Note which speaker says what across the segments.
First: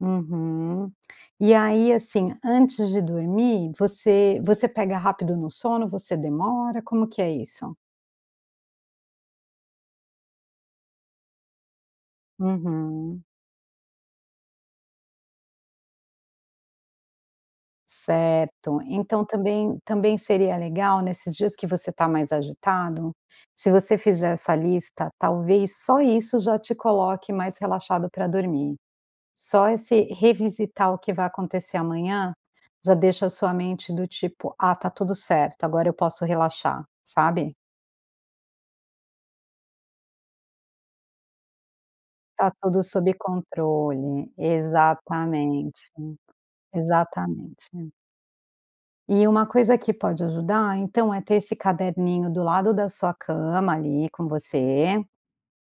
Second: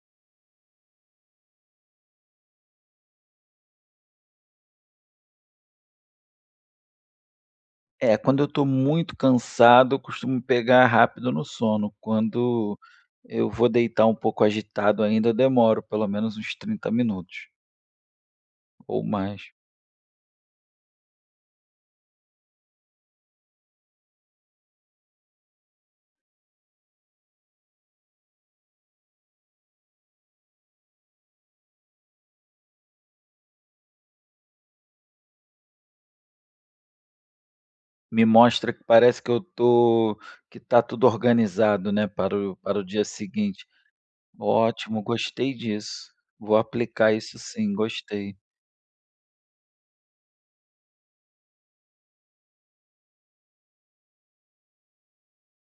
Speaker 1: Uhum. E aí assim, antes de dormir, você você pega rápido no sono, você demora, como que é isso?
Speaker 2: É, quando eu estou muito cansado, eu costumo pegar rápido no sono. Quando
Speaker 1: Uhum.
Speaker 2: eu vou deitar um pouco agitado ainda, eu demoro pelo menos uns 30 minutos
Speaker 1: Certo,
Speaker 2: ou
Speaker 1: então
Speaker 2: mais.
Speaker 1: também também seria legal nesses dias que você está mais agitado, se você fizer essa lista, talvez só isso já te coloque mais relaxado pra dormir. Só esse revisitar o que vai acontecer amanhã, já deixa a sua mente do tipo, ah está tudo certo agora eu posso relaxar, sabe?
Speaker 2: Me mostra que parece que eu estou que está tudo organizado, né, para
Speaker 1: Está
Speaker 2: o para
Speaker 1: tudo
Speaker 2: o dia
Speaker 1: sob
Speaker 2: seguinte.
Speaker 1: controle,
Speaker 2: Ótimo, gostei
Speaker 1: exatamente,
Speaker 2: disso. Vou aplicar isso sim,
Speaker 1: exatamente.
Speaker 2: gostei.
Speaker 1: E uma coisa que pode ajudar então é ter esse caderninho do lado da sua cama ali com você,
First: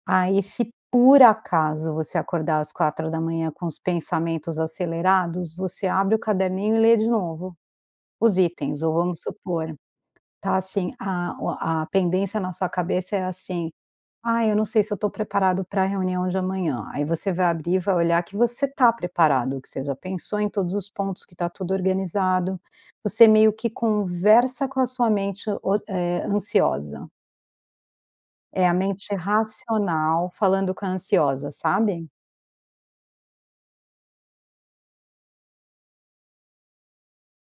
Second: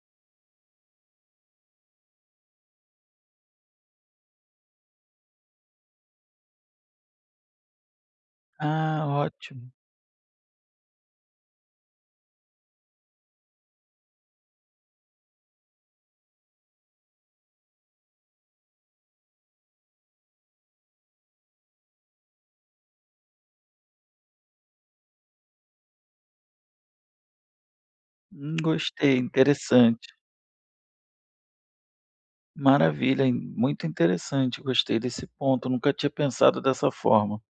Speaker 1: aí se por acaso você acordar às 4 da manhã com os pensamentos acelerados você abre o caderninho e lê de novo, os itens ou
Speaker 2: Ah,
Speaker 1: vamos supor,
Speaker 2: ótimo.
Speaker 1: está assim, a o a pendência na sua cabeça é assim, ai eu não sei se eu estou preparado pra reunião de amanhã. Aí você vai abrir e vai olhar que você está preparado, que você já pensou em todos os pontos, que está tudo organizado, você meio que conversa com a sua mente oci eh ansiosa.
Speaker 2: Hum
Speaker 1: É a mente
Speaker 2: gostei, interessante.
Speaker 1: racional falando com a ansiosa sabe?
Speaker 2: Maravilha, hein. In muito interessante. Gostei desse ponto. Eu nunca tinha pensado dessa forma.